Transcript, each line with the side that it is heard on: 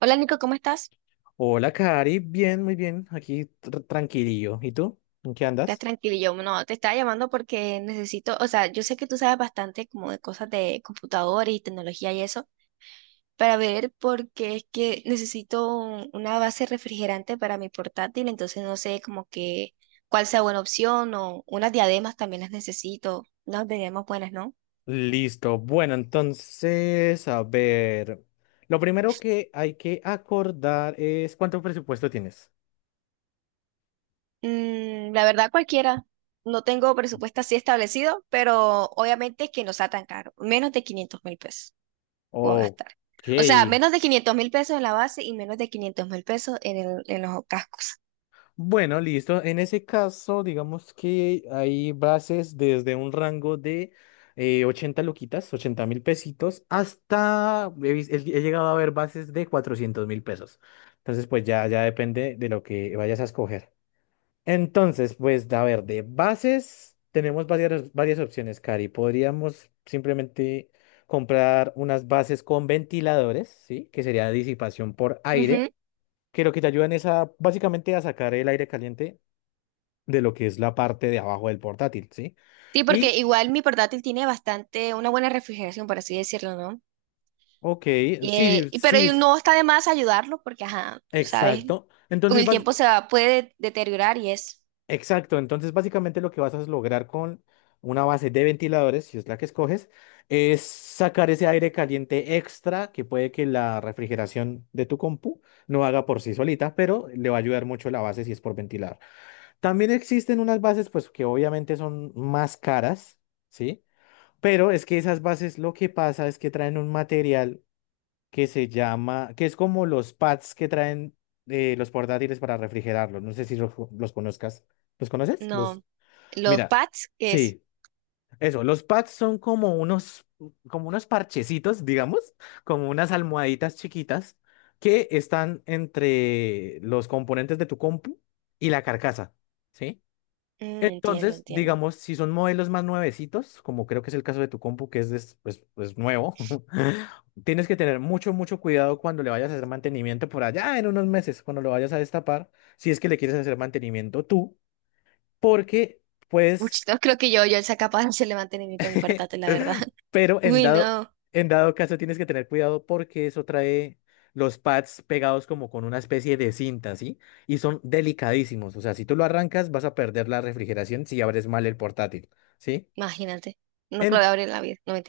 right: Hola Nico, ¿cómo estás?
left: Hola, Cari. Bien, muy bien. Aquí tranquilillo. ¿Y tú? ¿En qué
right: ¿Estás
left: andas?
right: tranquilo? Yo no, te estaba llamando porque necesito, o sea, yo sé que tú sabes bastante como de cosas de computador y tecnología y eso, para ver porque es que necesito una base refrigerante para mi portátil, entonces no sé como que cuál sea buena opción o unas diademas también las necesito, unas diademas buenas, ¿no?
left: Listo. Bueno, entonces, a ver. Lo primero que hay que acordar es cuánto presupuesto tienes.
right: La verdad cualquiera. No tengo presupuesto así establecido, pero obviamente que no sea tan caro, menos de 500.000 pesos puedo gastar.
left: Ok.
right: O sea, menos de 500.000 pesos en la base y menos de 500.000 pesos en los cascos.
left: Bueno, listo. En ese caso, digamos que hay bases desde un rango de 80 luquitas, 80.000 pesitos, hasta he llegado a ver bases de 400.000 pesos. Entonces, pues ya depende de lo que vayas a escoger. Entonces, pues, a ver, de bases tenemos varias, varias opciones, Cari. Podríamos simplemente comprar unas bases con ventiladores, ¿sí? Que sería disipación por
right: Ujú.
left: aire, que lo que te ayudan es a, básicamente a sacar el aire caliente de lo que es la parte de abajo del portátil, ¿sí?
right: Sí, porque
left: Y,
right: igual mi portátil tiene bastante, una buena refrigeración, por así decirlo, ¿no?
left: ok, sí,
right: Pero
left: sí,
right: y no está de más ayudarlo porque, ajá, tú sabes,
left: exacto.
right: con
left: Entonces,
right: el tiempo se va, puede deteriorar y es,
left: exacto, entonces básicamente lo que vas a lograr con una base de ventiladores, si es la que escoges, es sacar ese aire caliente extra que puede que la refrigeración de tu compu no haga por sí solita, pero le va a ayudar mucho la base si es por ventilar. También existen unas bases pues que obviamente son más caras, ¿sí? Pero es que esas bases lo que pasa es que traen un material que se llama, que es como los pads que traen los portátiles para refrigerarlos. No sé si los conozcas. ¿Los conoces? Los,
right: no, los
left: mira,
right: pads, que es,
left: sí, eso. Los pads son como unos parchecitos, digamos, como unas almohaditas chiquitas que están entre los componentes de tu compu y la carcasa, ¿sí?
right: entiendo,
left: Entonces,
right: entiendo.
left: digamos, si son modelos más nuevecitos, como creo que es el caso de tu compu, que es, pues nuevo, tienes que tener mucho, mucho cuidado cuando le vayas a hacer mantenimiento por allá en unos meses, cuando lo vayas a destapar, si es que le quieres hacer mantenimiento tú, porque
right: Uy,
left: pues,
right: no creo que yo sea capaz de hacerle mantenimiento a mi portátil, la verdad.
left: pero en
right: Uy,
left: dado,
right: no,
left: en dado caso tienes que tener cuidado porque eso trae los pads pegados como con una especie de cinta, ¿sí? Y son delicadísimos, o sea, si tú lo arrancas vas a perder la refrigeración si abres mal el portátil, ¿sí?
right: imagínate, no creo
left: En-
right: que abrir la vida, no me.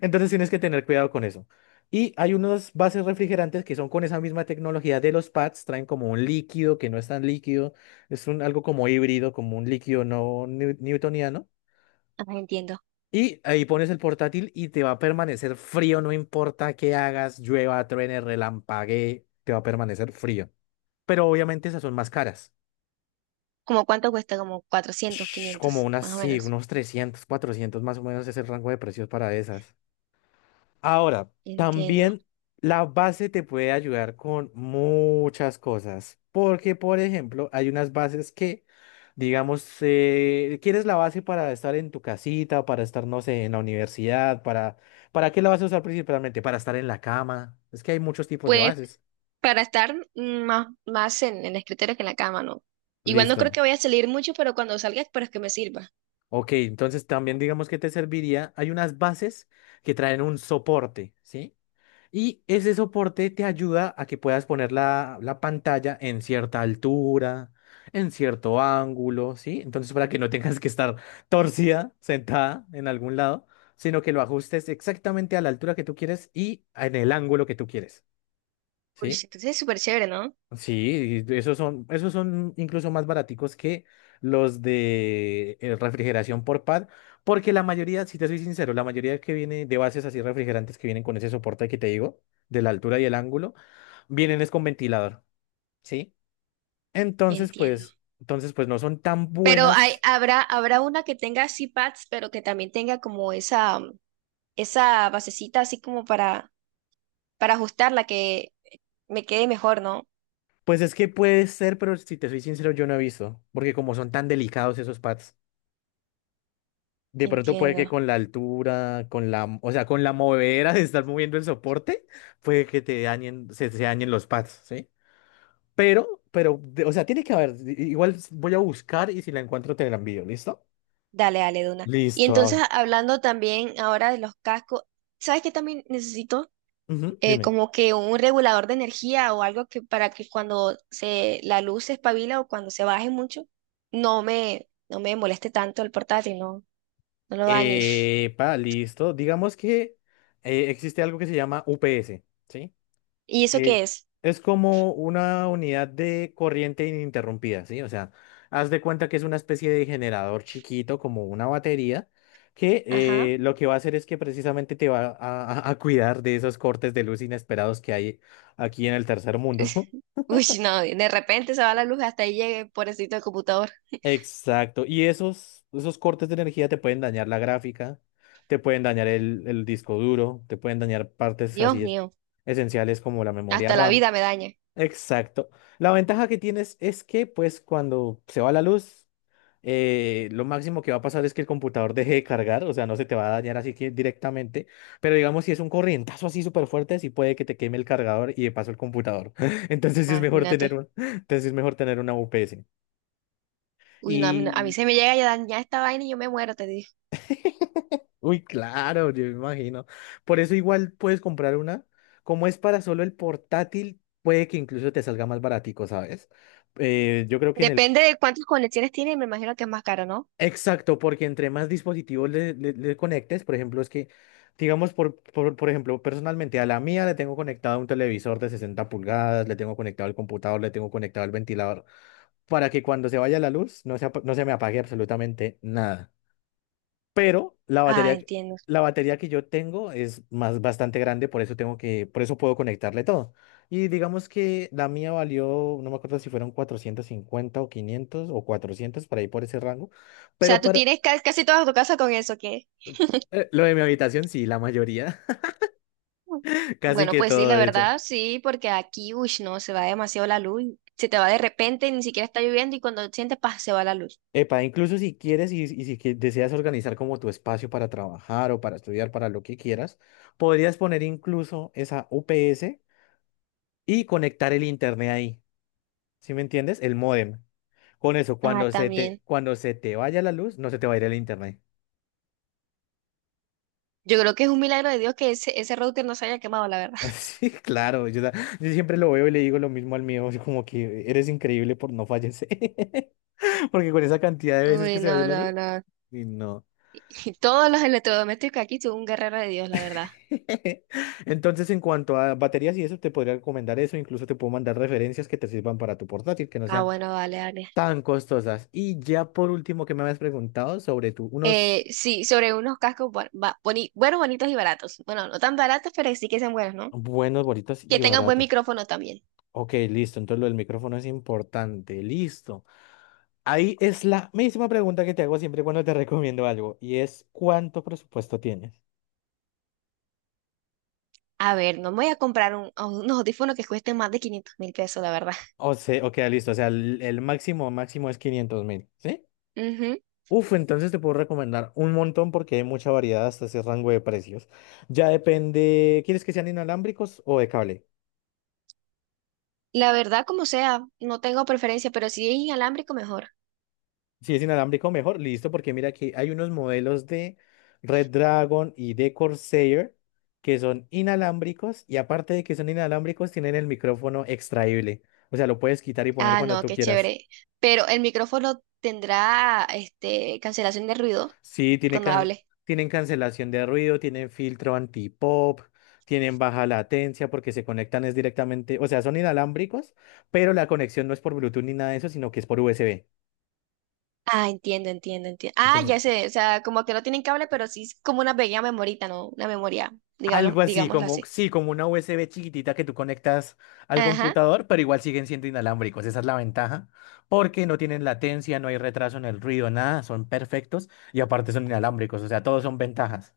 left: entonces tienes que tener cuidado con eso. Y hay unos bases refrigerantes que son con esa misma tecnología de los pads, traen como un líquido que no es tan líquido, es un, algo como híbrido, como un líquido no newtoniano.
right: Entiendo.
left: Y ahí pones el portátil y te va a permanecer frío, no importa qué hagas, llueva, truene, relampaguee, te va a permanecer frío. Pero obviamente esas son más caras.
right: ¿Como cuánto cuesta? Como 400,
left: Como
right: 500,
left: unas,
right: más o
left: sí,
right: menos.
left: unos 300, 400 más o menos es el rango de precios para esas. Ahora,
right: Entiendo.
left: también la base te puede ayudar con muchas cosas, porque por ejemplo, hay unas bases que, digamos, quieres la base para estar en tu casita, para estar, no sé, en la universidad, ¿para qué la vas a usar principalmente? Para estar en la cama. Es que hay muchos tipos de
right: Pues
left: bases.
right: para estar más, más en el escritorio que en la cama, ¿no? Igual no creo
left: Listo.
right: que vaya a salir mucho, pero cuando salga espero que me sirva.
left: Ok, entonces también digamos que te serviría, hay unas bases que traen un soporte, ¿sí? Y ese soporte te ayuda a que puedas poner la pantalla en cierta altura, en cierto ángulo, ¿sí? Entonces, para que no tengas que estar torcida, sentada en algún lado, sino que lo ajustes exactamente a la altura que tú quieres y en el ángulo que tú quieres,
right: Uy, sí,
left: ¿sí?
right: entonces es súper chévere, ¿no?
left: Sí, y esos son incluso más baraticos que los de refrigeración por pad, porque la mayoría, si te soy sincero, la mayoría que viene de bases así refrigerantes que vienen con ese soporte que te digo, de la altura y el ángulo, vienen es con ventilador. ¿Sí? Entonces,
right: Entiendo.
left: pues, entonces, pues no son tan
right: Pero hay,
left: buenas.
right: habrá, habrá una que tenga así pads, pero que también tenga como esa, esa basecita así como para ajustarla, que me quede mejor, ¿no?
left: Pues es que puede ser, pero si te soy sincero, yo no he visto. Porque como son tan delicados esos pads, de pronto puede que
right: Entiendo.
left: con la altura, con la, o sea, con la movedera de estar moviendo el soporte, puede que te dañen, se dañen los pads, ¿sí? Pero, o sea, tiene que haber. Igual voy a buscar y si la encuentro te la envío, ¿listo?
right: Dale, dale, Duna. Y
left: Listo.
right: entonces,
left: A
right: hablando también ahora de los cascos, ¿sabes qué también necesito?
left: Ujú, dime.
right: Como que un regulador de energía o algo que para que cuando la luz se espabila o cuando se baje mucho, no me moleste tanto el portátil, no lo dañe.
left: Epa, listo. Digamos que existe algo que se llama UPS, ¿sí?
right: ¿Y eso qué
left: Que
right: es?
left: es como una unidad de corriente ininterrumpida, ¿sí? O sea, haz de cuenta que es una especie de generador chiquito, como una batería, que
right: Ajá.
left: lo que va a hacer es que precisamente te va a cuidar de esos cortes de luz inesperados que hay aquí en el tercer mundo.
right: Uy, no, de repente se va la luz hasta ahí llegue, pobrecito el computador.
left: Exacto. Y esos cortes de energía te pueden dañar la gráfica, te pueden dañar el disco duro, te pueden dañar partes
right: Dios
left: así
right: mío,
left: esenciales como la memoria
right: hasta la
left: RAM.
right: vida me daña.
left: Exacto. La ventaja que tienes es que, pues, cuando se va la luz, lo máximo que va a pasar es que el computador deje de cargar, o sea, no se te va a dañar así que directamente, pero digamos, si es un corrientazo así súper fuerte, sí puede que te queme el cargador y de paso el computador. Entonces sí es mejor
right: Imagínate.
left: tener una UPS.
right: Uy, no, a mí se me llega a dañar esta vaina y yo me muero, te.
left: Uy, claro, yo me imagino. Por eso igual puedes comprar una. Como es para solo el portátil, puede que incluso te salga más baratico, ¿sabes? Yo creo que en el...
right: Depende de cuántas conexiones tiene, me imagino que es más caro, ¿no?
left: Exacto, porque entre más dispositivos le conectes, por ejemplo, es que, digamos, por ejemplo, personalmente a la mía le tengo conectado un televisor de 60 pulgadas, le tengo conectado el computador, le tengo conectado el ventilador, para que cuando se vaya la luz no se me apague absolutamente nada. Pero
right: Ah, entiendo. O
left: la batería que yo tengo es más bastante grande, por eso puedo conectarle todo. Y digamos que la mía valió, no me acuerdo si fueron 450 o 500 o 400 por ahí por ese rango,
right: sea,
left: pero
right: tú
left: para
right: tienes casi toda tu casa con eso, ¿qué?
left: lo de mi habitación sí, la mayoría,
right: Mm.
left: casi
right: Bueno,
left: que
right: pues sí,
left: todo
right: la
left: de hecho.
right: verdad, sí, porque aquí, uy, no, se va demasiado la luz. Se te va de repente, ni siquiera está lloviendo y cuando sientes, paz, se va la luz.
left: Epa, incluso si quieres y si que- deseas organizar como tu espacio para trabajar o para estudiar, para lo que quieras, podrías poner incluso esa UPS y conectar el internet ahí. ¿Sí me entiendes? El módem. Con eso,
right: Ah,
left: cuando se te,
right: también.
left: cuando se te vaya la luz, no se te va a ir el internet.
right: Yo creo que es un milagro de Dios que ese router no se haya quemado, la verdad.
left: Sí, claro. Yo siempre lo veo y le digo lo mismo al mío, así como que eres increíble por no fallecer. Porque con esa cantidad de veces
right: Uy,
left: que se vaya
right: no,
left: la luz,
right: no, no.
left: y no.
right: Y todos los electrodomésticos aquí son un guerrero de Dios, la verdad.
left: Entonces, en cuanto a baterías y eso, te podría recomendar eso. Incluso te puedo mandar referencias que te sirvan para tu portátil, que no
right: Ah,
left: sean
right: bueno, vale, vale.
left: tan costosas. Y ya por último, que me habías preguntado sobre tu unos
right: Sí, sobre unos cascos buenos, bonitos y baratos. Bueno, no tan baratos, pero sí que sean buenos, ¿no?
left: buenos, bonitos
right: Que
left: y
right: tengan buen
left: baratos.
right: micrófono también.
left: Ok, listo. Entonces lo del micrófono es importante. Listo. Ahí es la misma pregunta que te hago siempre cuando te recomiendo algo y es, ¿cuánto presupuesto tienes?
right: A ver, no me voy a comprar a unos audífonos que cuesten más de 500.000 pesos, la verdad.
left: O sea, ok, listo. O sea, el máximo máximo es 500.000, ¿sí?
right: Ujú.
left: Uf, entonces te puedo recomendar un montón porque hay mucha variedad hasta ese rango de precios. Ya depende, ¿quieres que sean inalámbricos o de cable?
right: La verdad, como sea, no tengo preferencia, pero si es inalámbrico, mejor.
left: Si es inalámbrico, mejor, listo, porque mira que hay unos modelos de Red Dragon y de Corsair que son inalámbricos y aparte de que son inalámbricos, tienen el micrófono extraíble. O sea, lo puedes quitar y poner
right: Ah,
left: cuando
right: no,
left: tú
right: qué
left: quieras.
right: chévere. Pero el micrófono tendrá, este, cancelación de ruido
left: Sí,
right: cuando hable.
left: tienen cancelación de ruido, tienen filtro anti-pop, tienen baja latencia porque se conectan es directamente, o sea, son inalámbricos, pero la conexión no es por Bluetooth ni nada de eso, sino que es por USB.
right: Ah, entiendo, entiendo, entiendo. Ah,
left: Entonces,
right: ya sé, o sea, como que no tienen cable, pero sí es como una pequeña memorita, ¿no? Una memoria, digamos,
left: algo así,
right: digámoslo
left: como,
right: así.
left: sí, como una USB chiquitita que tú conectas al
right: Ajá.
left: computador, pero igual siguen siendo inalámbricos. Esa es la ventaja, porque no tienen latencia, no hay retraso en el ruido, nada, son perfectos y aparte son inalámbricos, o sea, todos son ventajas.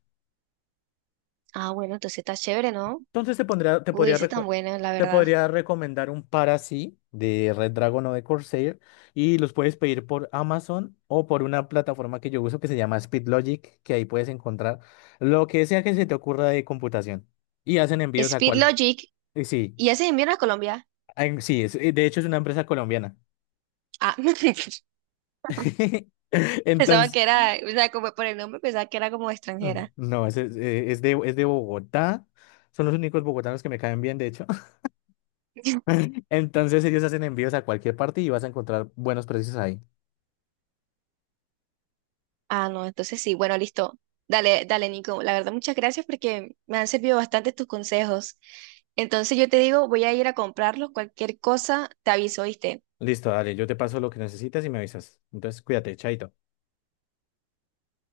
right: Ah, bueno, entonces está chévere, ¿no?
left: Entonces
right: Uy, ese tan bueno, la
left: te
right: verdad.
left: podría recomendar un par así de Red Dragon o de Corsair y los puedes pedir por Amazon o por una plataforma que yo uso que se llama SpeedLogic, que ahí puedes encontrar lo que sea que se te ocurra de computación y hacen envíos a
right: Speed
left: cualquier...
right: Logic.
left: Sí,
right: ¿Y ya se envió a Colombia?
left: ay, sí, de hecho es una empresa colombiana.
right: Ah, pensaba
left: Entonces,
right: que era, o sea, como por el nombre pensaba que era como extranjera.
left: no, es de Bogotá. Son los únicos bogotanos que me caen bien, de hecho. Entonces ellos hacen envíos a cualquier parte y vas a encontrar buenos precios ahí.
right: Ah, no, entonces sí, bueno, listo. Dale, dale, Nico. La verdad, muchas gracias porque me han servido bastante tus consejos. Entonces yo te digo, voy a ir a comprarlos. Cualquier cosa, te aviso, ¿viste?
left: Listo, dale, yo te paso lo que necesitas y me avisas. Entonces, cuídate, chaito.